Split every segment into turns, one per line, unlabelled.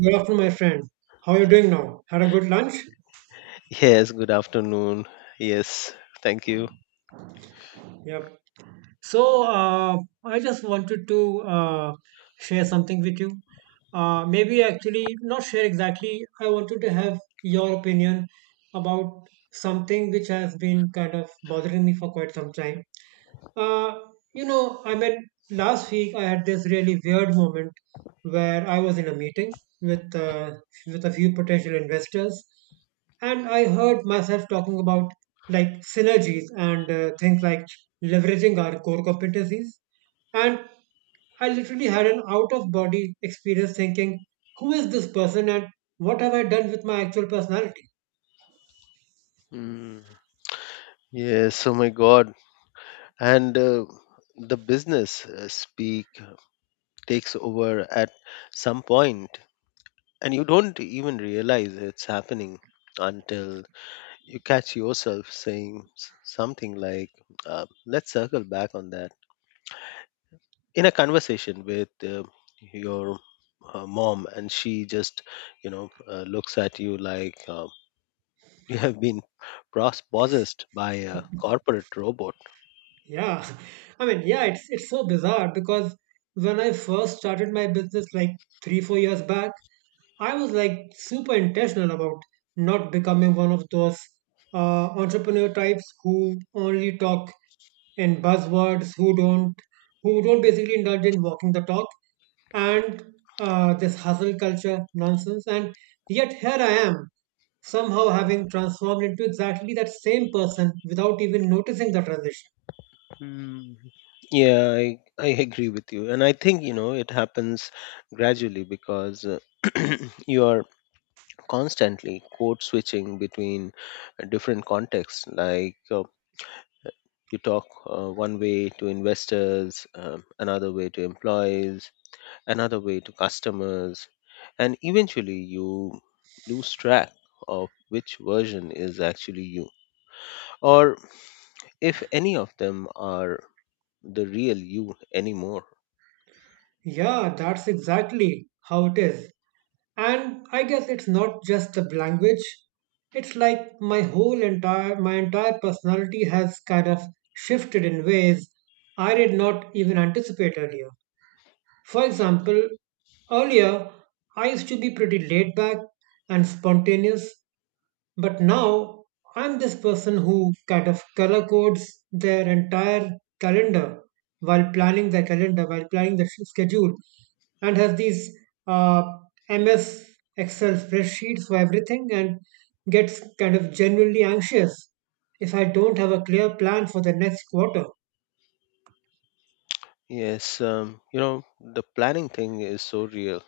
Good afternoon, my friend. How are you doing now? Had a good lunch?
Yes, good afternoon. Yes, thank you.
Yep. So, uh, I just wanted to uh, share something with you. Maybe actually, not share exactly. I wanted to have your opinion about something which has been kind of bothering me for quite some time. Uh, Last week I had this really weird moment where I was in a meeting with uh, with a few potential investors, and I heard myself talking about like synergies and things like leveraging our core competencies, and I literally had an out of body experience thinking, who is this person and what have I done with my actual personality?
Mm, Yes, oh my God. And the business speak takes over at some point, and you don't even realize it's happening until you catch yourself saying something like, let's circle back on that. In a conversation with your mom, and she just, looks at you like, you have been possessed by a corporate robot.
Yeah, I mean, yeah, it's so bizarre because when I first started my business like three, 4 years back, I was like super intentional about not becoming one of those entrepreneur types who only talk in buzzwords, who don't basically indulge in walking the talk and this hustle culture nonsense. And yet here I am, somehow having transformed into exactly that same person without even noticing the transition.
Yeah, I agree with you. And I think, it happens gradually because you are constantly code switching between different contexts. Like you talk one way to investors, another way to employees, another way to customers. And eventually you lose track of which version is actually you. Or if any of them are the real you anymore.
Yeah, that's exactly how it is. And I guess it's not just the language. It's like my entire personality has kind of shifted in ways I did not even anticipate earlier. For example, earlier I used to be pretty laid back and spontaneous, but now I'm this person who kind of color codes their entire calendar while planning their calendar, while planning the schedule, and has these uh, MS Excel spreadsheets for everything and gets kind of genuinely anxious if I don't have a clear plan for the next quarter.
Yes, the planning thing is so real.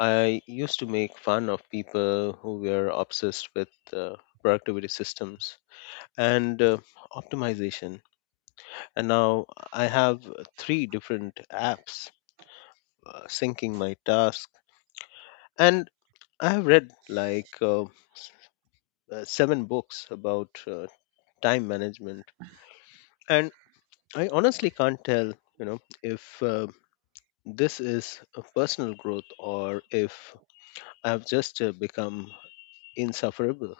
I used to make fun of people who were obsessed with productivity systems and optimization. And now I have three different apps syncing my tasks. And I have read like seven books about time management. And I honestly can't tell, if this is a personal growth or if I've just become insufferable.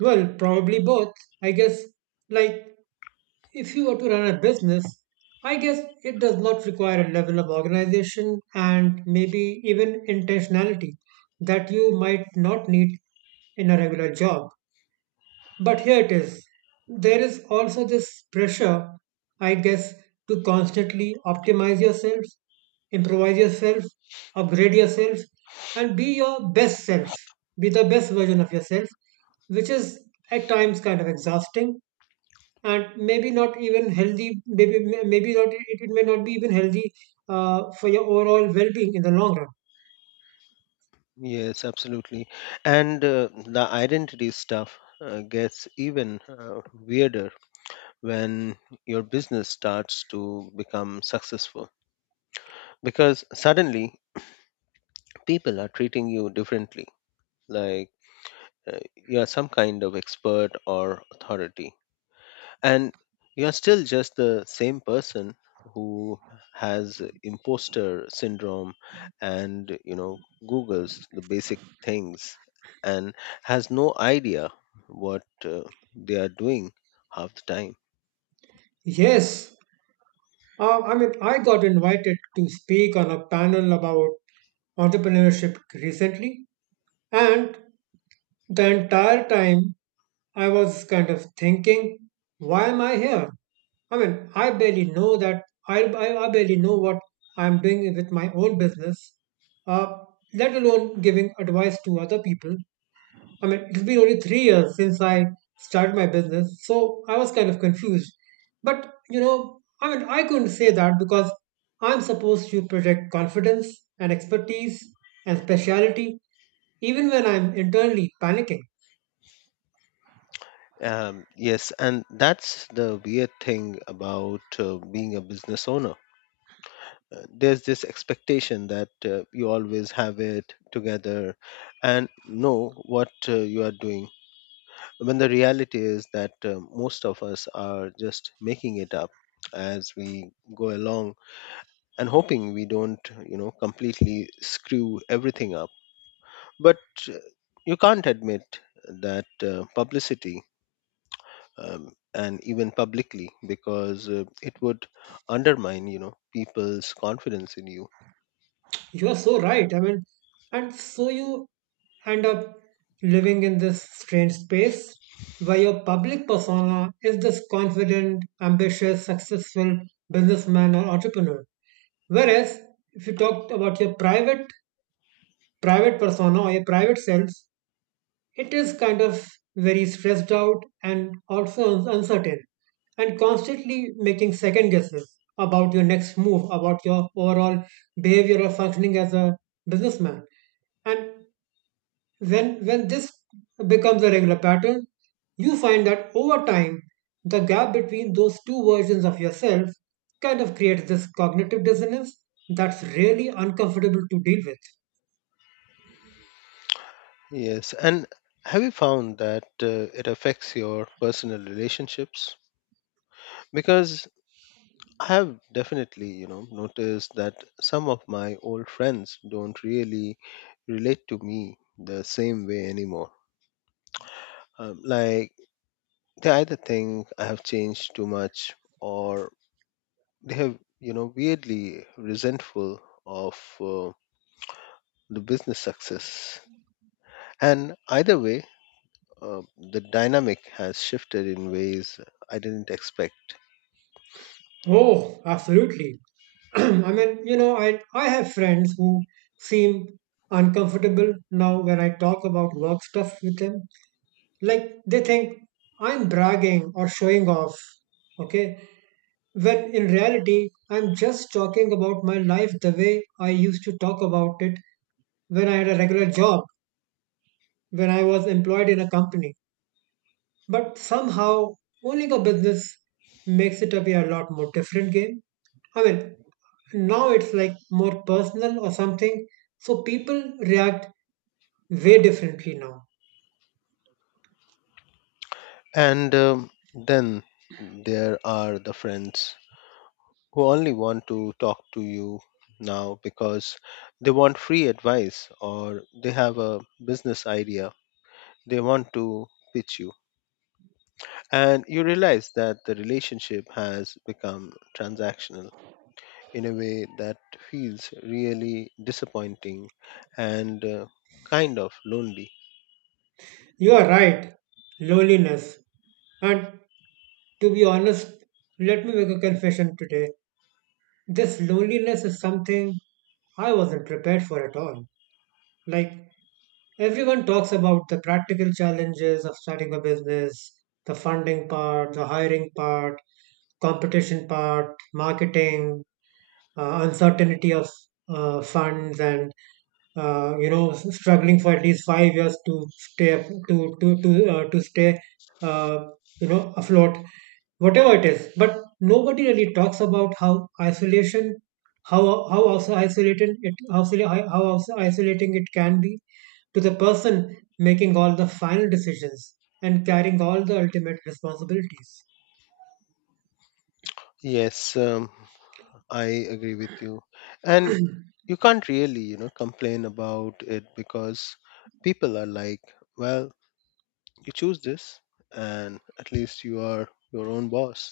Well, probably both. I guess, like, if you were to run a business, I guess it does not require a level of organization and maybe even intentionality that you might not need in a regular job. But here it is. There is also this pressure, I guess, to constantly optimize yourself, improvise yourself, upgrade yourself, and be your best self, be the best version of yourself, which is at times kind of exhausting and maybe not even healthy. Maybe, maybe not, it may not be even healthy for your overall well being in the long run.
Yes, absolutely. And the identity stuff gets even weirder when your business starts to become successful because suddenly people are treating you differently, like you are some kind of expert or authority. And you're still just the same person who has imposter syndrome and googles the basic things and has no idea what they are doing half the time.
Yes. I mean, I got invited to speak on a panel about entrepreneurship recently, and the entire time I was kind of thinking, why am I here? I mean, I barely know what I'm doing with my own business, uh, let alone giving advice to other people. I mean, it's been only 3 years since I started my business, so I was kind of confused. But you know, I mean, I couldn't say that because I'm supposed to project confidence and expertise and speciality, even when I'm internally panicking.
Yes, and that's the weird thing about being a business owner. There's this expectation that you always have it together and know what you are doing when the reality is that most of us are just making it up as we go along and hoping we don't completely screw everything up. But uh, you can't admit that publicity and even publicly because it would undermine people's confidence in you.
You are so right. I mean, and so you end up living in this strange space where your public persona is this confident, ambitious, successful businessman or entrepreneur. Whereas if you talk about your private persona or your private selves, it is kind of very stressed out and also uncertain and constantly making second guesses about your next move, about your overall behavior or functioning as a businessman. And when this becomes a regular pattern, you find that over time, the gap between those two versions of yourself kind of creates this cognitive dissonance that's really uncomfortable to deal with.
Yes, and have you found that it affects your personal relationships? Because I have definitely, noticed that some of my old friends don't really relate to me the same way anymore. Like they either think I have changed too much, or they have, weirdly resentful of uh, the business success. And either way, the dynamic has shifted in ways I didn't expect.
Oh, absolutely. I mean, you know, I have friends who seem uncomfortable now when I talk about work stuff with them. Like, they think I'm bragging or showing off, okay? When in reality, I'm just talking about my life the way I used to talk about it when I had a regular job, when I was employed in a company. But somehow, owning a business makes it appear a lot more different game. I mean, now it's like more personal or something, so people react way differently now.
And then there are the friends who only want to talk to you now because they want free advice or they have a business idea they want to pitch you. And you realize that the relationship has become transactional in a way that feels really disappointing and kind of lonely.
You are right, loneliness. And to be honest, let me make a confession today. This loneliness is something I wasn't prepared for at all. Like, everyone talks about the practical challenges of starting a business, the funding part, the hiring part, competition part, marketing, uncertainty of funds, and you know struggling for at least 5 years to stay af- to stay uh, you know afloat, whatever it is. But nobody really talks about how isolation, how how also isolated it how, how also isolating it can be to the person making all the final decisions and carrying all the ultimate responsibilities.
Yes, I agree with you. And you can't really, complain about it because people are like, well, you choose this, and at least you are your own boss.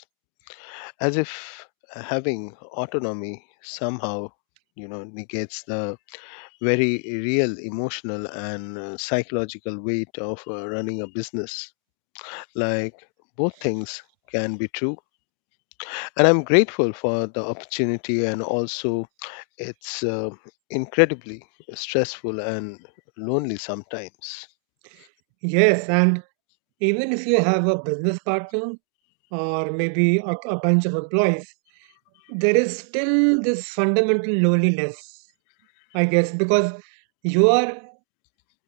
As if having autonomy somehow, negates the very real emotional and psychological weight of running a business. Like both things can be true. And I'm grateful for the opportunity, and also it's incredibly stressful and lonely sometimes.
Yes, and even if you have a business partner or maybe a bunch of employees, there is still this fundamental loneliness, I guess, because you are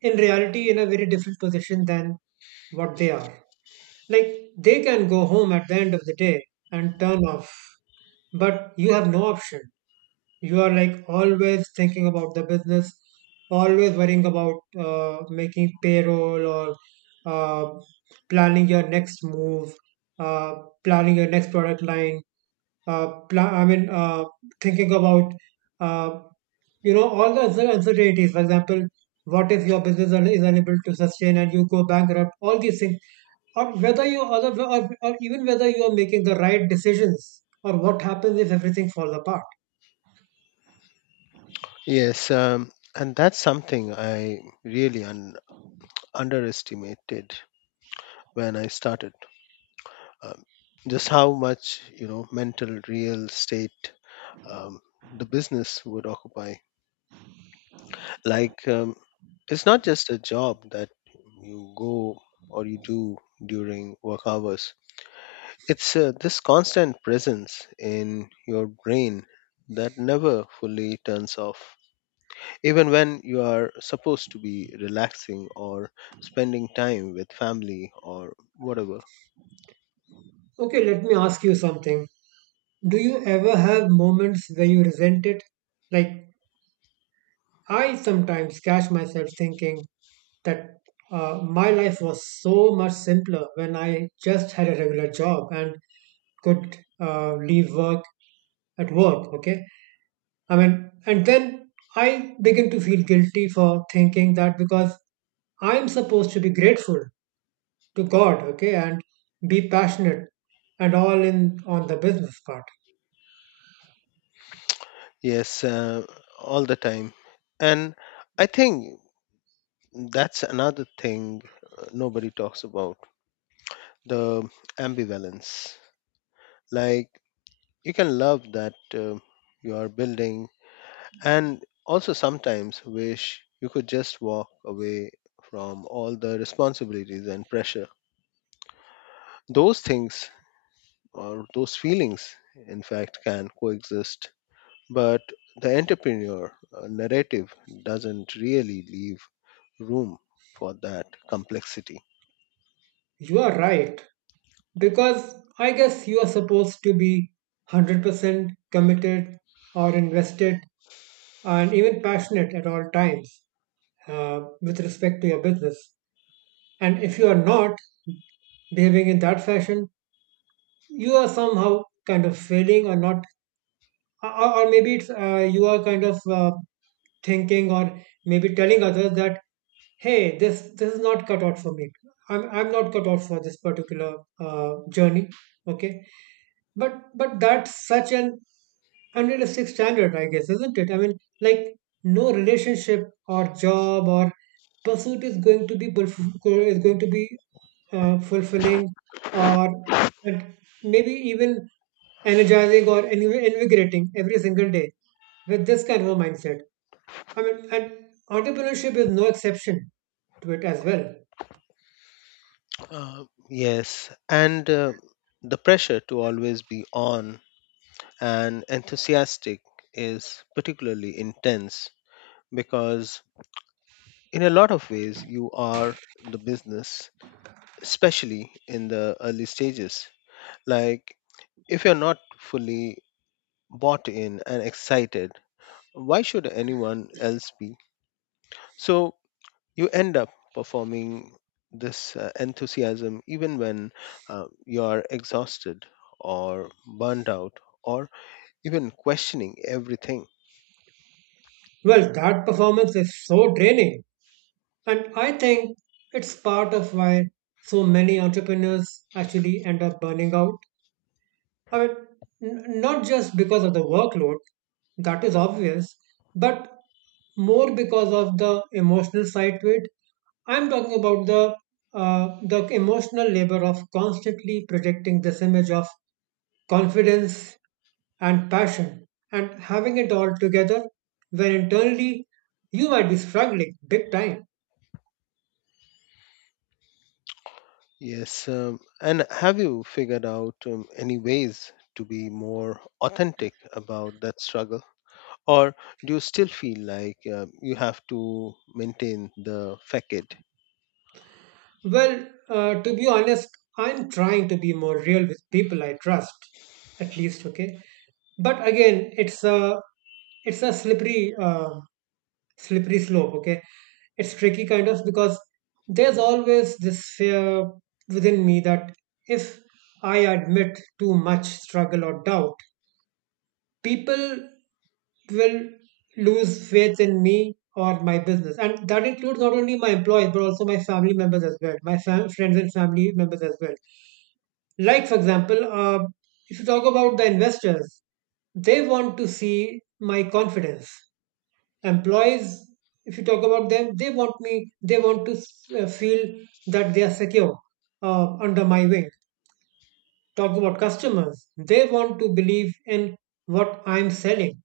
in reality in a very different position than what they are. Like they can go home at the end of the day and turn off, but you have no option. You are like always thinking about the business, always worrying about making payroll or uh, planning your next move, uh, planning your next product line, uh, pla- i mean uh, thinking about uh, you know all the other uncertainties, for example what if your business is unable to sustain and you go bankrupt, all these things, or whether you or, the, or even whether you are making the right decisions or what happens if everything falls apart.
Yes, and that's something I really underestimated when I started. Um, just how much mental real estate um, the business would occupy. Like it's not just a job that you go or you do during work hours. It's this constant presence in your brain that never fully turns off, even when you are supposed to be relaxing or spending time with family or whatever.
Okay, let me ask you something. Do you ever have moments where you resent it? Like, I sometimes catch myself thinking that my life was so much simpler when I just had a regular job and could leave work at work. Okay. I mean, and then I begin to feel guilty for thinking that because I'm supposed to be grateful to God, okay, and be passionate and all in on the business part.
Yes, all the time. And I think that's another thing nobody talks about: the ambivalence. Like, you can love that you are building, and also sometimes wish you could just walk away from all the responsibilities and pressure. Those things, or those feelings, in fact, can coexist. But the entrepreneur narrative doesn't really leave room for that complexity.
You are right, because I guess you are supposed to be 100% committed or invested and even passionate at all times with respect to your business. And if you are not behaving in that fashion, you are somehow kind of failing or not, or maybe it's, you are kind of thinking or maybe telling others that hey, this is not cut out for me, I'm not cut out for this particular journey, okay. But that's such an unrealistic standard, I guess, isn't it? I mean, like no relationship or job or pursuit is going to be fulfilling or and maybe even energizing or invigorating every single day with this kind of a mindset. I mean, and entrepreneurship is no exception to it as well.
Uh, yes, and the pressure to always be on and enthusiastic is particularly intense because, in a lot of ways, you are the business, especially in the early stages. Like, if you're not fully bought in and excited, why should anyone else be? So, you end up performing this enthusiasm even when you are exhausted or burned out or even questioning everything.
Well, that performance is so draining. And I think it's part of why so many entrepreneurs actually end up burning out. I mean, not just because of the workload, that is obvious, but more because of the emotional side to it. I'm talking about the emotional labor of constantly projecting this image of confidence and passion and having it all together when internally you might be struggling big time.
Yes, and have you figured out any ways to be more authentic about that struggle? Or do you still feel like you have to maintain the facade?
Well, to be honest, I'm trying to be more real with people I trust, at least, okay? But again, it's a slippery slippery slope, okay? It's tricky kind of because there's always this fear within me that if I admit too much struggle or doubt, people will lose faith in me or my business. And that includes not only my employees, but also my family members as well, my friends and family members as well. Like, for example, if you talk about the investors, they want to see my confidence. Employees, if you talk about them, they want to feel that they are secure under my wing. Talk about customers, they want to believe in what I'm selling.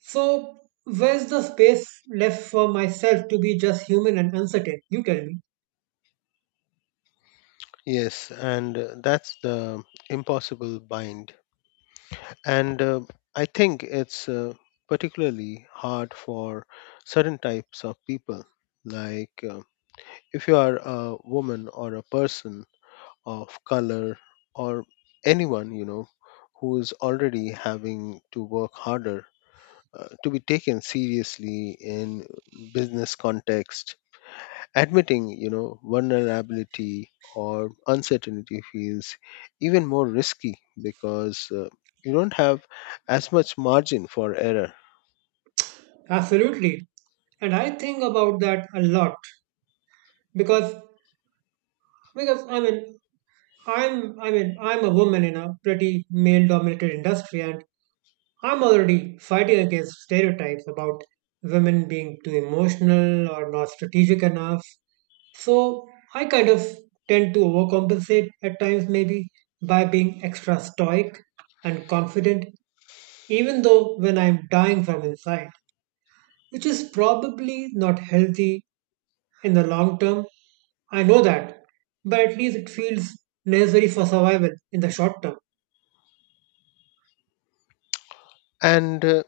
So, where's the space left for myself to be just human and uncertain? You tell me.
Yes, and that's the impossible bind. And I think it's particularly hard for certain types of people. Like if you are a woman or a person of color or anyone, who is already having to work harder to be taken seriously in business context. Admitting, vulnerability or uncertainty feels even more risky because you don't have as much margin for error.
Absolutely. And I think about that a lot because because I mean I'm a woman in a pretty male dominated industry and I'm already fighting against stereotypes about women being too emotional or not strategic enough. So I kind of tend to overcompensate at times maybe by being extra stoic and confident even though when I'm dying from inside, which is probably not healthy in the long term. I know that, but at least it feels necessary for survival in the short term.
And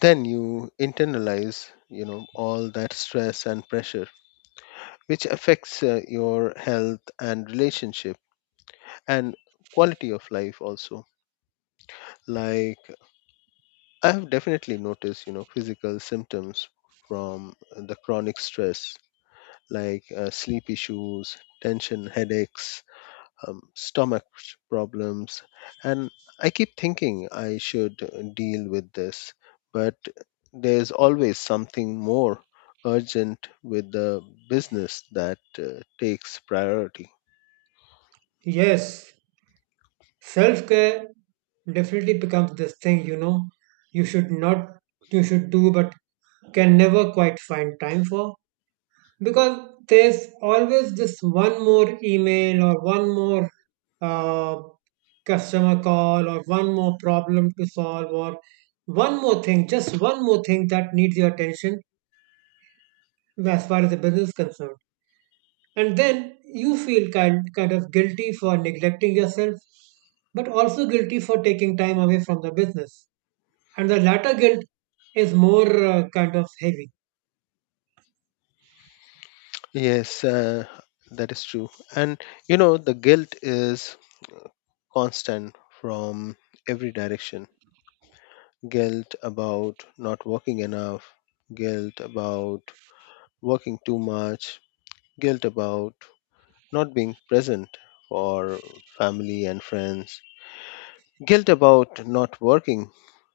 then you internalize, all that stress and pressure, which affects your health and relationship and quality of life also. Like I have definitely noticed, physical symptoms from the chronic stress, like sleep issues, tension, headaches, stomach problems. And I keep thinking I should deal with this, but there's always something more urgent with the business that takes priority.
Yes, self care definitely becomes this thing you know you should not you should do but can never quite find time for because there's always just one more email or one more uh, customer call or one more problem to solve or just one more thing that needs your attention as far as the business is concerned. And then you feel kind of guilty for neglecting yourself, but also guilty for taking time away from the business. And the latter guilt is more kind of heavy.
Yes, that is true. And the guilt is constant from every direction: guilt about not working enough, guilt about working too much, guilt about not being present for family and friends, guilt about not working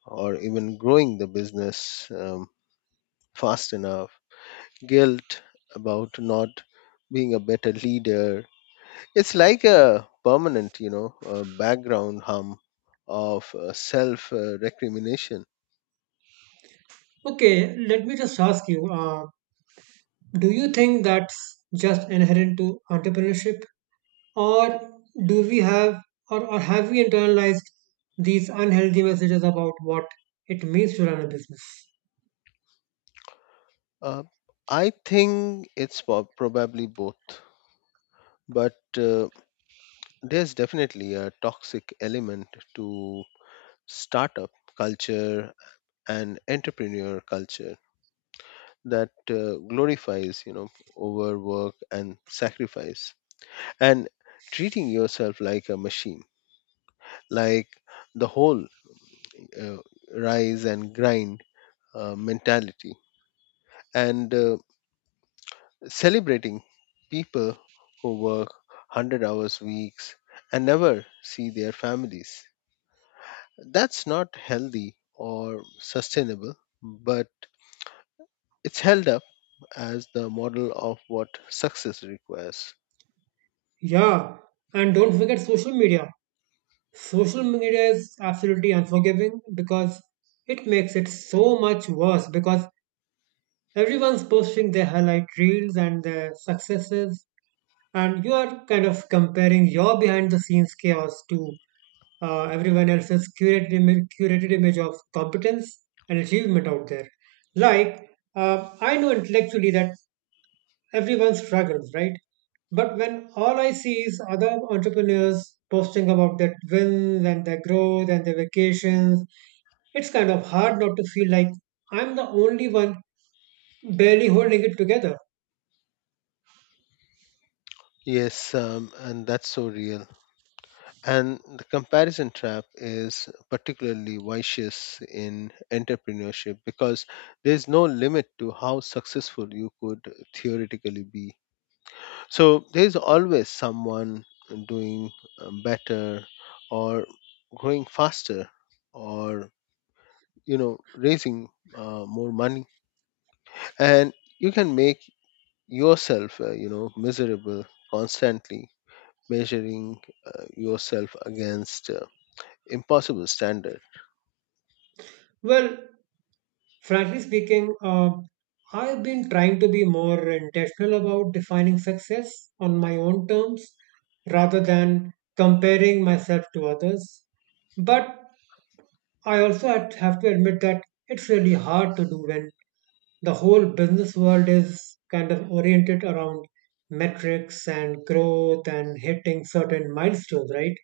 or even growing the business fast enough, guilt about not being a better leader. It's like a permanent, background hum of self recrimination.
Okay, let me just ask you. Do you think that's just inherent to entrepreneurship, or do we have, or have we internalized these unhealthy messages about what it means to run a business?
Uh, I think it's probably both, but there's definitely a toxic element to startup culture and entrepreneur culture that glorifies, overwork and sacrifice and treating yourself like a machine, like the whole uh, rise and grind mentality and celebrating people who work 100 hours weeks and never see their families. That's not healthy or sustainable, but it's held up as the model of what success requires.
Yeah, and don't forget social media. Social media is absolutely unforgiving because it makes it so much worse because everyone's posting their highlight reels and their successes, and you are kind of comparing your behind the scenes chaos to everyone else's curated image of competence and achievement out there. Like, I know intellectually that everyone struggles, right? But when all I see is other entrepreneurs posting about their wins and their growth and their vacations, it's kind of hard not to feel like I'm the only one barely holding it together.
Yes, and that's so real. And the comparison trap is particularly vicious in entrepreneurship because there's no limit to how successful you could theoretically be. So there's always someone doing better or growing faster or raising more money, and you can make yourself miserable, constantly measuring yourself against impossible standard.
Well, frankly speaking, I've been trying to be more intentional about defining success on my own terms rather than comparing myself to others. But I also have to admit that it's really hard to do when the whole business world is kind of oriented around metrics and growth and hitting certain milestones, right?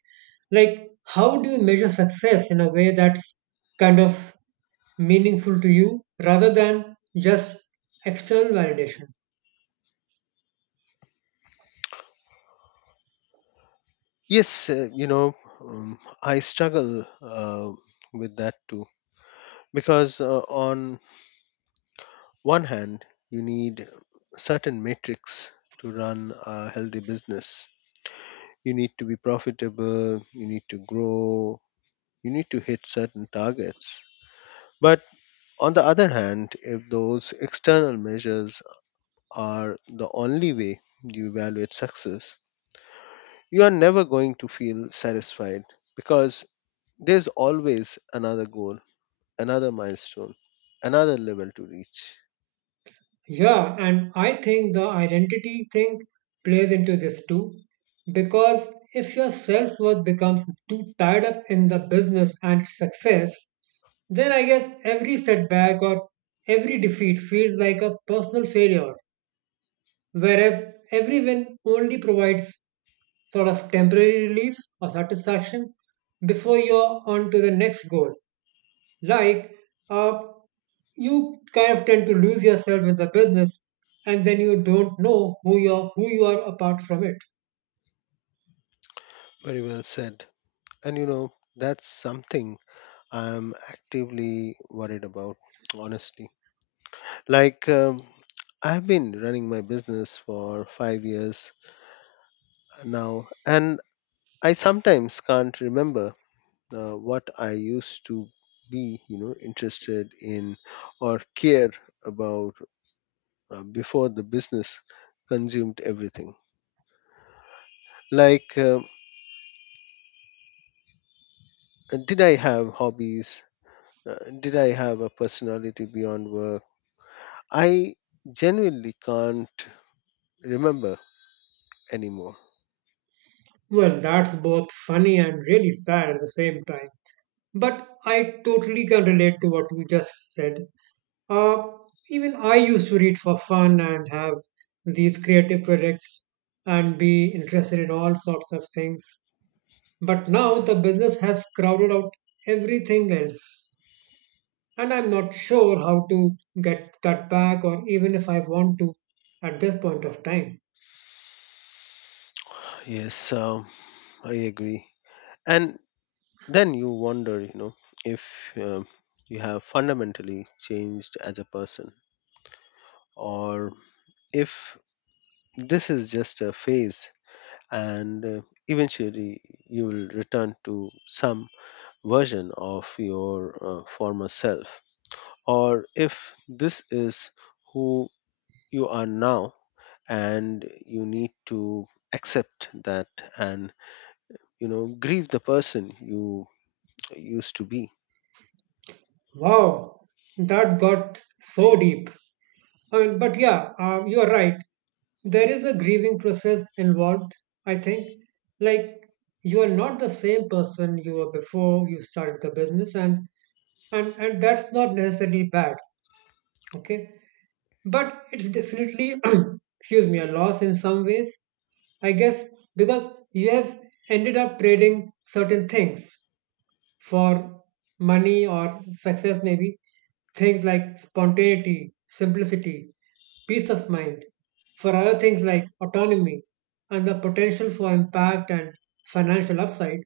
Like, how do you measure success in a way that's kind of meaningful to you rather than just external validation.
Yes, I struggle with that too, because on one hand you need certain metrics to run a healthy business. You need to be profitable, you need to grow, you need to hit certain targets. But on the other hand, if those external measures are the only way you evaluate success, you are never going to feel satisfied because there's always another goal, another milestone, another level to reach.
Yeah, and I think the identity thing plays into this too, because if your self worth becomes too tied up in the business and success, then I guess every setback or every defeat feels like a personal failure, whereas every win only provides sort of temporary relief or satisfaction before you're on to the next goal. Like, uh, you kind of tend to lose yourself in the business, and then you don't know who you're who you are apart from it.
Very well said. And that's something I'm actively worried about, honestly. Like, I've been running my business for 5 years now, and I sometimes can't remember what I used to be, interested in or care about before the business consumed everything. Like, did I have hobbies? Did I have a personality beyond work? I genuinely can't remember anymore.
Well, that's both funny and really sad at the same time. But I totally can relate to what you just said. Uh, even I used to read for fun and have these creative projects and be interested in all sorts of things. But now the business has crowded out everything else, and I'm not sure how to get that back or even if I want to at this point of time.
Yes, I agree. And then you wonder, if you have fundamentally changed as a person, or if this is just a phase, and eventually you will return to some version of your former self. Or if this is who you are now, and you need to accept that and grieve the person you used to be.
Wow, that got so deep. I mean, but yeah, you're right. There is a grieving process involved, I think. Like, you are not the same person you were before you started the business, and and that's not necessarily bad, okay. But it's definitely, excuse me, a loss in some ways, I guess, because you have ended up trading certain things for money or success, maybe things like spontaneity, simplicity, peace of mind, for other things like autonomy and the potential for impact and financial upside.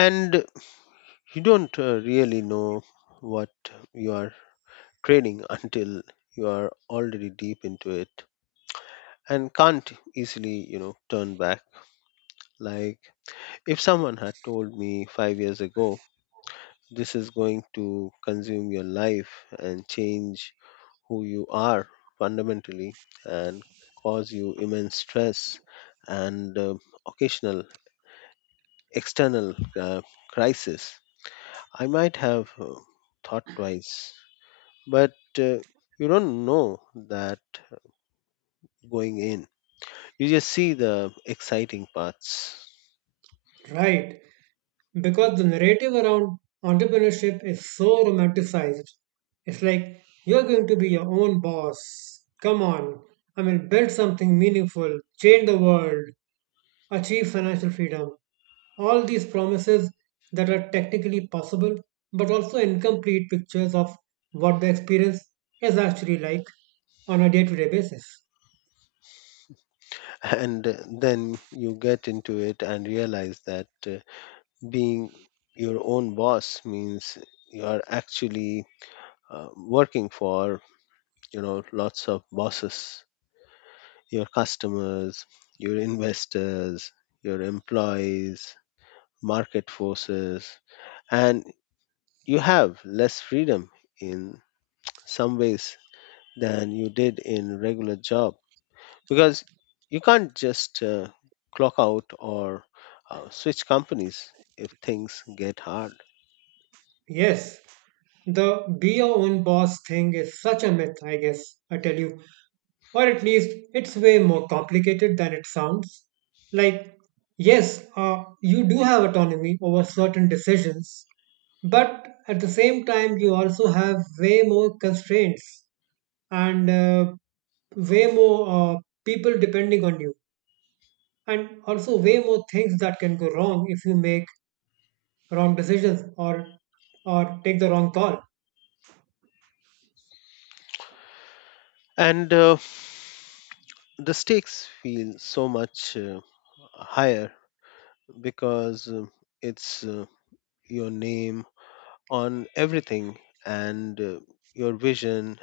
And you don't really know what you are trading until you are already deep into it and can't easily, turn back. Like if someone had told me 5 years ago, this is going to consume your life and change who you are fundamentally and cause you immense stress and occasional external crisis, I might have thought twice. But uh, you don't know that going in. You just see the exciting parts.
Right. Because the narrative around entrepreneurship is so romanticized. It's like you're going to be your own boss. Come on, I mean, build something meaningful, change the world, achieve financial freedom. All these promises that are technically possible, but also incomplete pictures of what the experience is actually like on a day to day basis.
And then you get into it and realize that being your own boss means you are actually working for lots of bosses: your customers, your investors, your employees, market forces. And you have less freedom in some ways than you did in regular job, because you can't just clock out or switch companies if things get hard.
Yes, the be your own boss thing is such a myth, I guess, I tell you. Or at least it's way more complicated than it sounds. Like, yes, you do have autonomy over certain decisions, but at the same time, you also have way more constraints and way more people depending on you, and also way more things that can go wrong if you make wrong decisions or take the wrong call.
And the stakes feel so much higher because it's your name on everything and your vision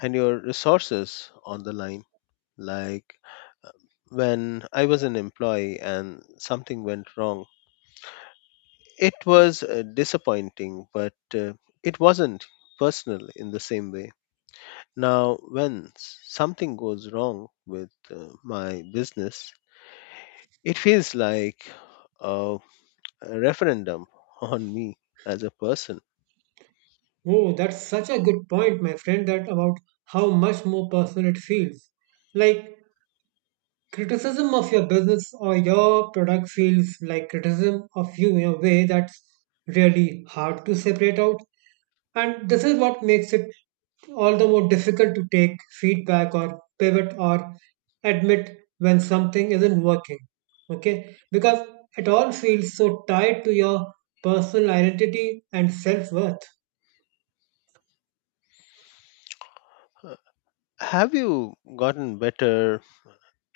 and your resources on the line. Like when I was an employee and something went wrong, it was disappointing, but it wasn't personal in the same way. Now, when something goes wrong with my business, it feels like a a referendum on me as a person.
Oh, that's such a good point, my friend, that about how much more personal it feels. Like criticism of your business or your product feels like criticism of you in a way that's really hard to separate out. And this is what makes it all the more difficult to take feedback or pivot or admit when something isn't working. Okay? Because it all feels so tied to your personal identity and self worth.
Uh, Have you gotten better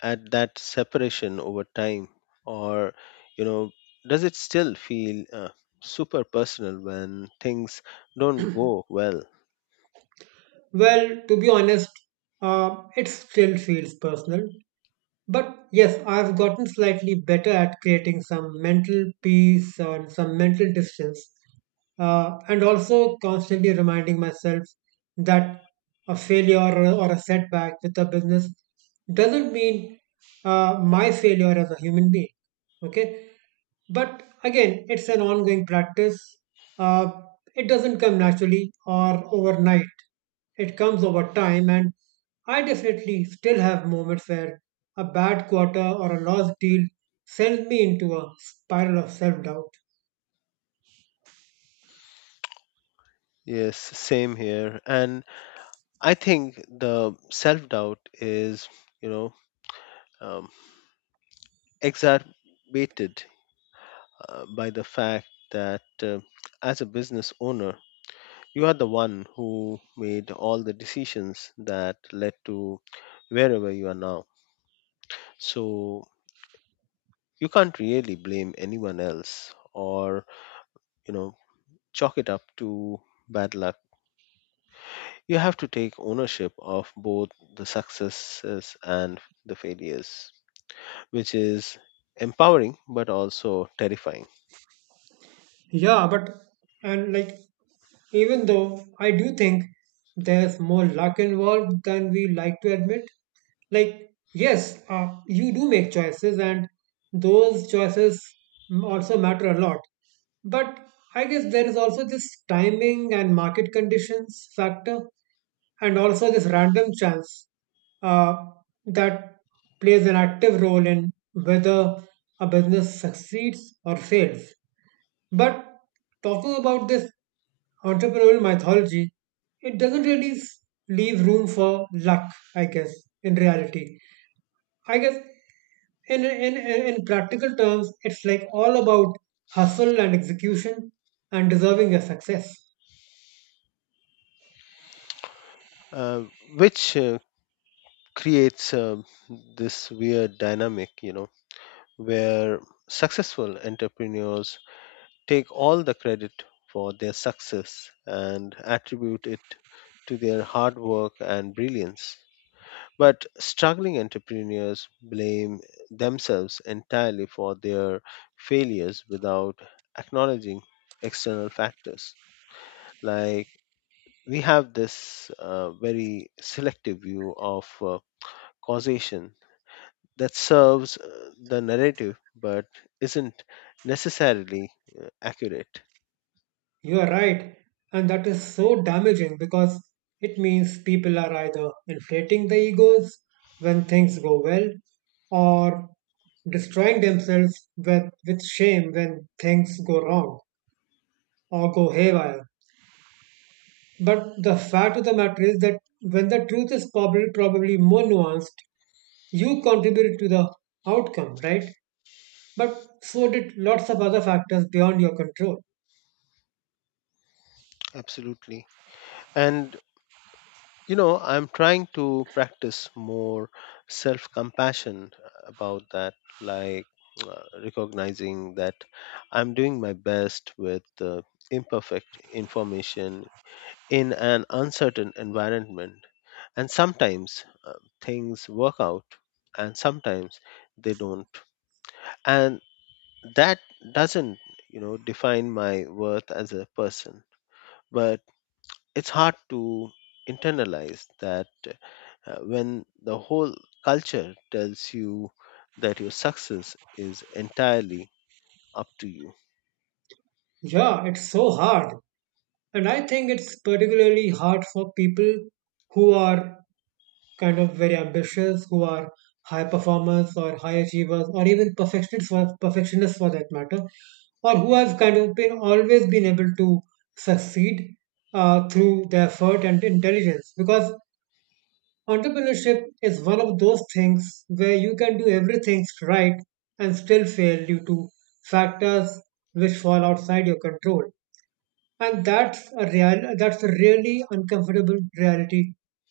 at that separation over time, or you know, does it still feel super personal when things don't go well?
Well, to be honest, it still feels personal. But yes, I've gotten slightly better at creating some mental peace or some mental distance, and also constantly reminding myself that a failure or a setback with a business doesn't mean my failure as a human being. Okay, but again, it's an ongoing practice. Uh, it doesn't come naturally or overnight. It comes over time, and I definitely still have moments where a bad quarter or a lost deal sends me into a spiral of self doubt.
Yes, same here, and I think the self doubt is, you know, um, exacerbated by the fact that as a business owner, you are the one who made all the decisions that led to wherever you are now. So you can't really blame anyone else or, you know, chalk it up to bad luck. You have to take ownership of both the successes and the failures, which is empowering but also terrifying,
Yeah, but and like even though I do think there's more luck involved than we like to admit. Like, yes, you do make choices, and those choices also matter a lot. But I guess there is also this timing and market conditions factor, and also this random chance uh, that plays an active role in whether a business succeeds or fails. But talking about this entrepreneurial mythology, it doesn't really leave room for luck, I guess, in reality. I guess in practical terms, it's like all about hustle and execution and deserving a success.
uh, which creates this weird dynamic, where successful entrepreneurs take all the credit for their success and attribute it to their hard work and brilliance. But struggling entrepreneurs blame themselves entirely for their failures without acknowledging external factors. Like, we have this very selective view of causation that serves the narrative but isn't necessarily accurate.
You are right, and that is so damaging because it means people are either inflating the egos when things go well or destroying themselves with shame when things go wrong or go haywire. But the fact of the matter is that when the truth is probably more nuanced, you contributed to the outcome, right? But so did lots of other factors beyond your control.
Absolutely. And, I'm trying to practice more self compassion about that, like recognizing that I'm doing my best with imperfect information in an uncertain environment. And sometimes things work out and sometimes they don't. And that doesn't, define my worth as a person. But it's hard to internalize that when the whole culture tells you that your success is entirely up to you.
Yeah, it's so hard. And I think it's particularly hard for people who are kind of very ambitious, who are high performers or high achievers, or even perfectionists for that matter, or who have kind of been always been able to succeed through their effort and intelligence. Because entrepreneurship is one of those things where you can do everything right and still fail due to factors which fall outside your control. And that's a real that's a really uncomfortable reality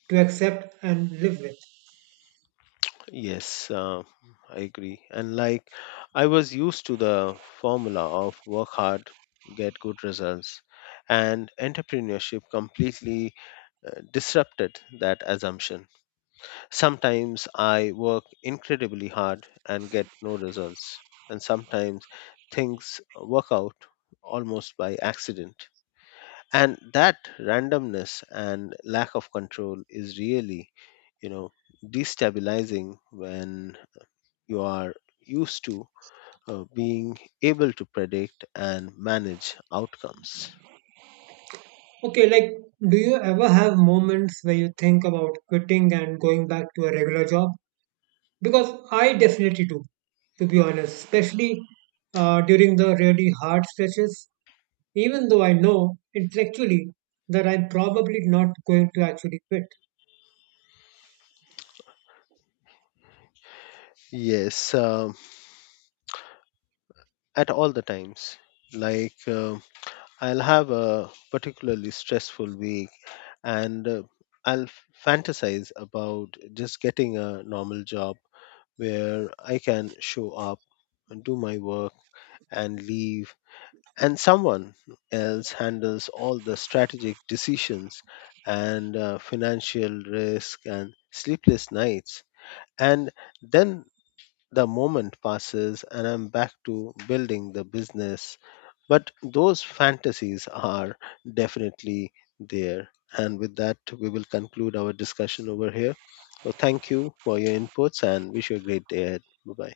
to accept and live with.
Yes, I agree. And like I was used to the formula of work hard, get good results, and entrepreneurship completely disrupted that assumption. Sometimes I work incredibly hard and get no results, and sometimes things work out almost by accident. And that randomness and lack of control is really, you know, destabilizing when you are used to being able to predict and manage outcomes.
Okay, like do you ever have moments where you think about quitting and going back to a regular job? Because I definitely do, to be honest, especially during the really hard stretches. Even though I know intellectually that I'm probably not going to actually quit.
Yes, at all the times. Like, I'll have a particularly stressful week and I'll fantasize about just getting a normal job where I can show up and do my work and leave and someone else handles all the strategic decisions and financial risk and sleepless nights. And then the moment passes and I'm back to building the business. But those fantasies are definitely there. And with that, we will conclude our discussion over here. So thank you for your inputs and wish you a great day ahead. Bye bye.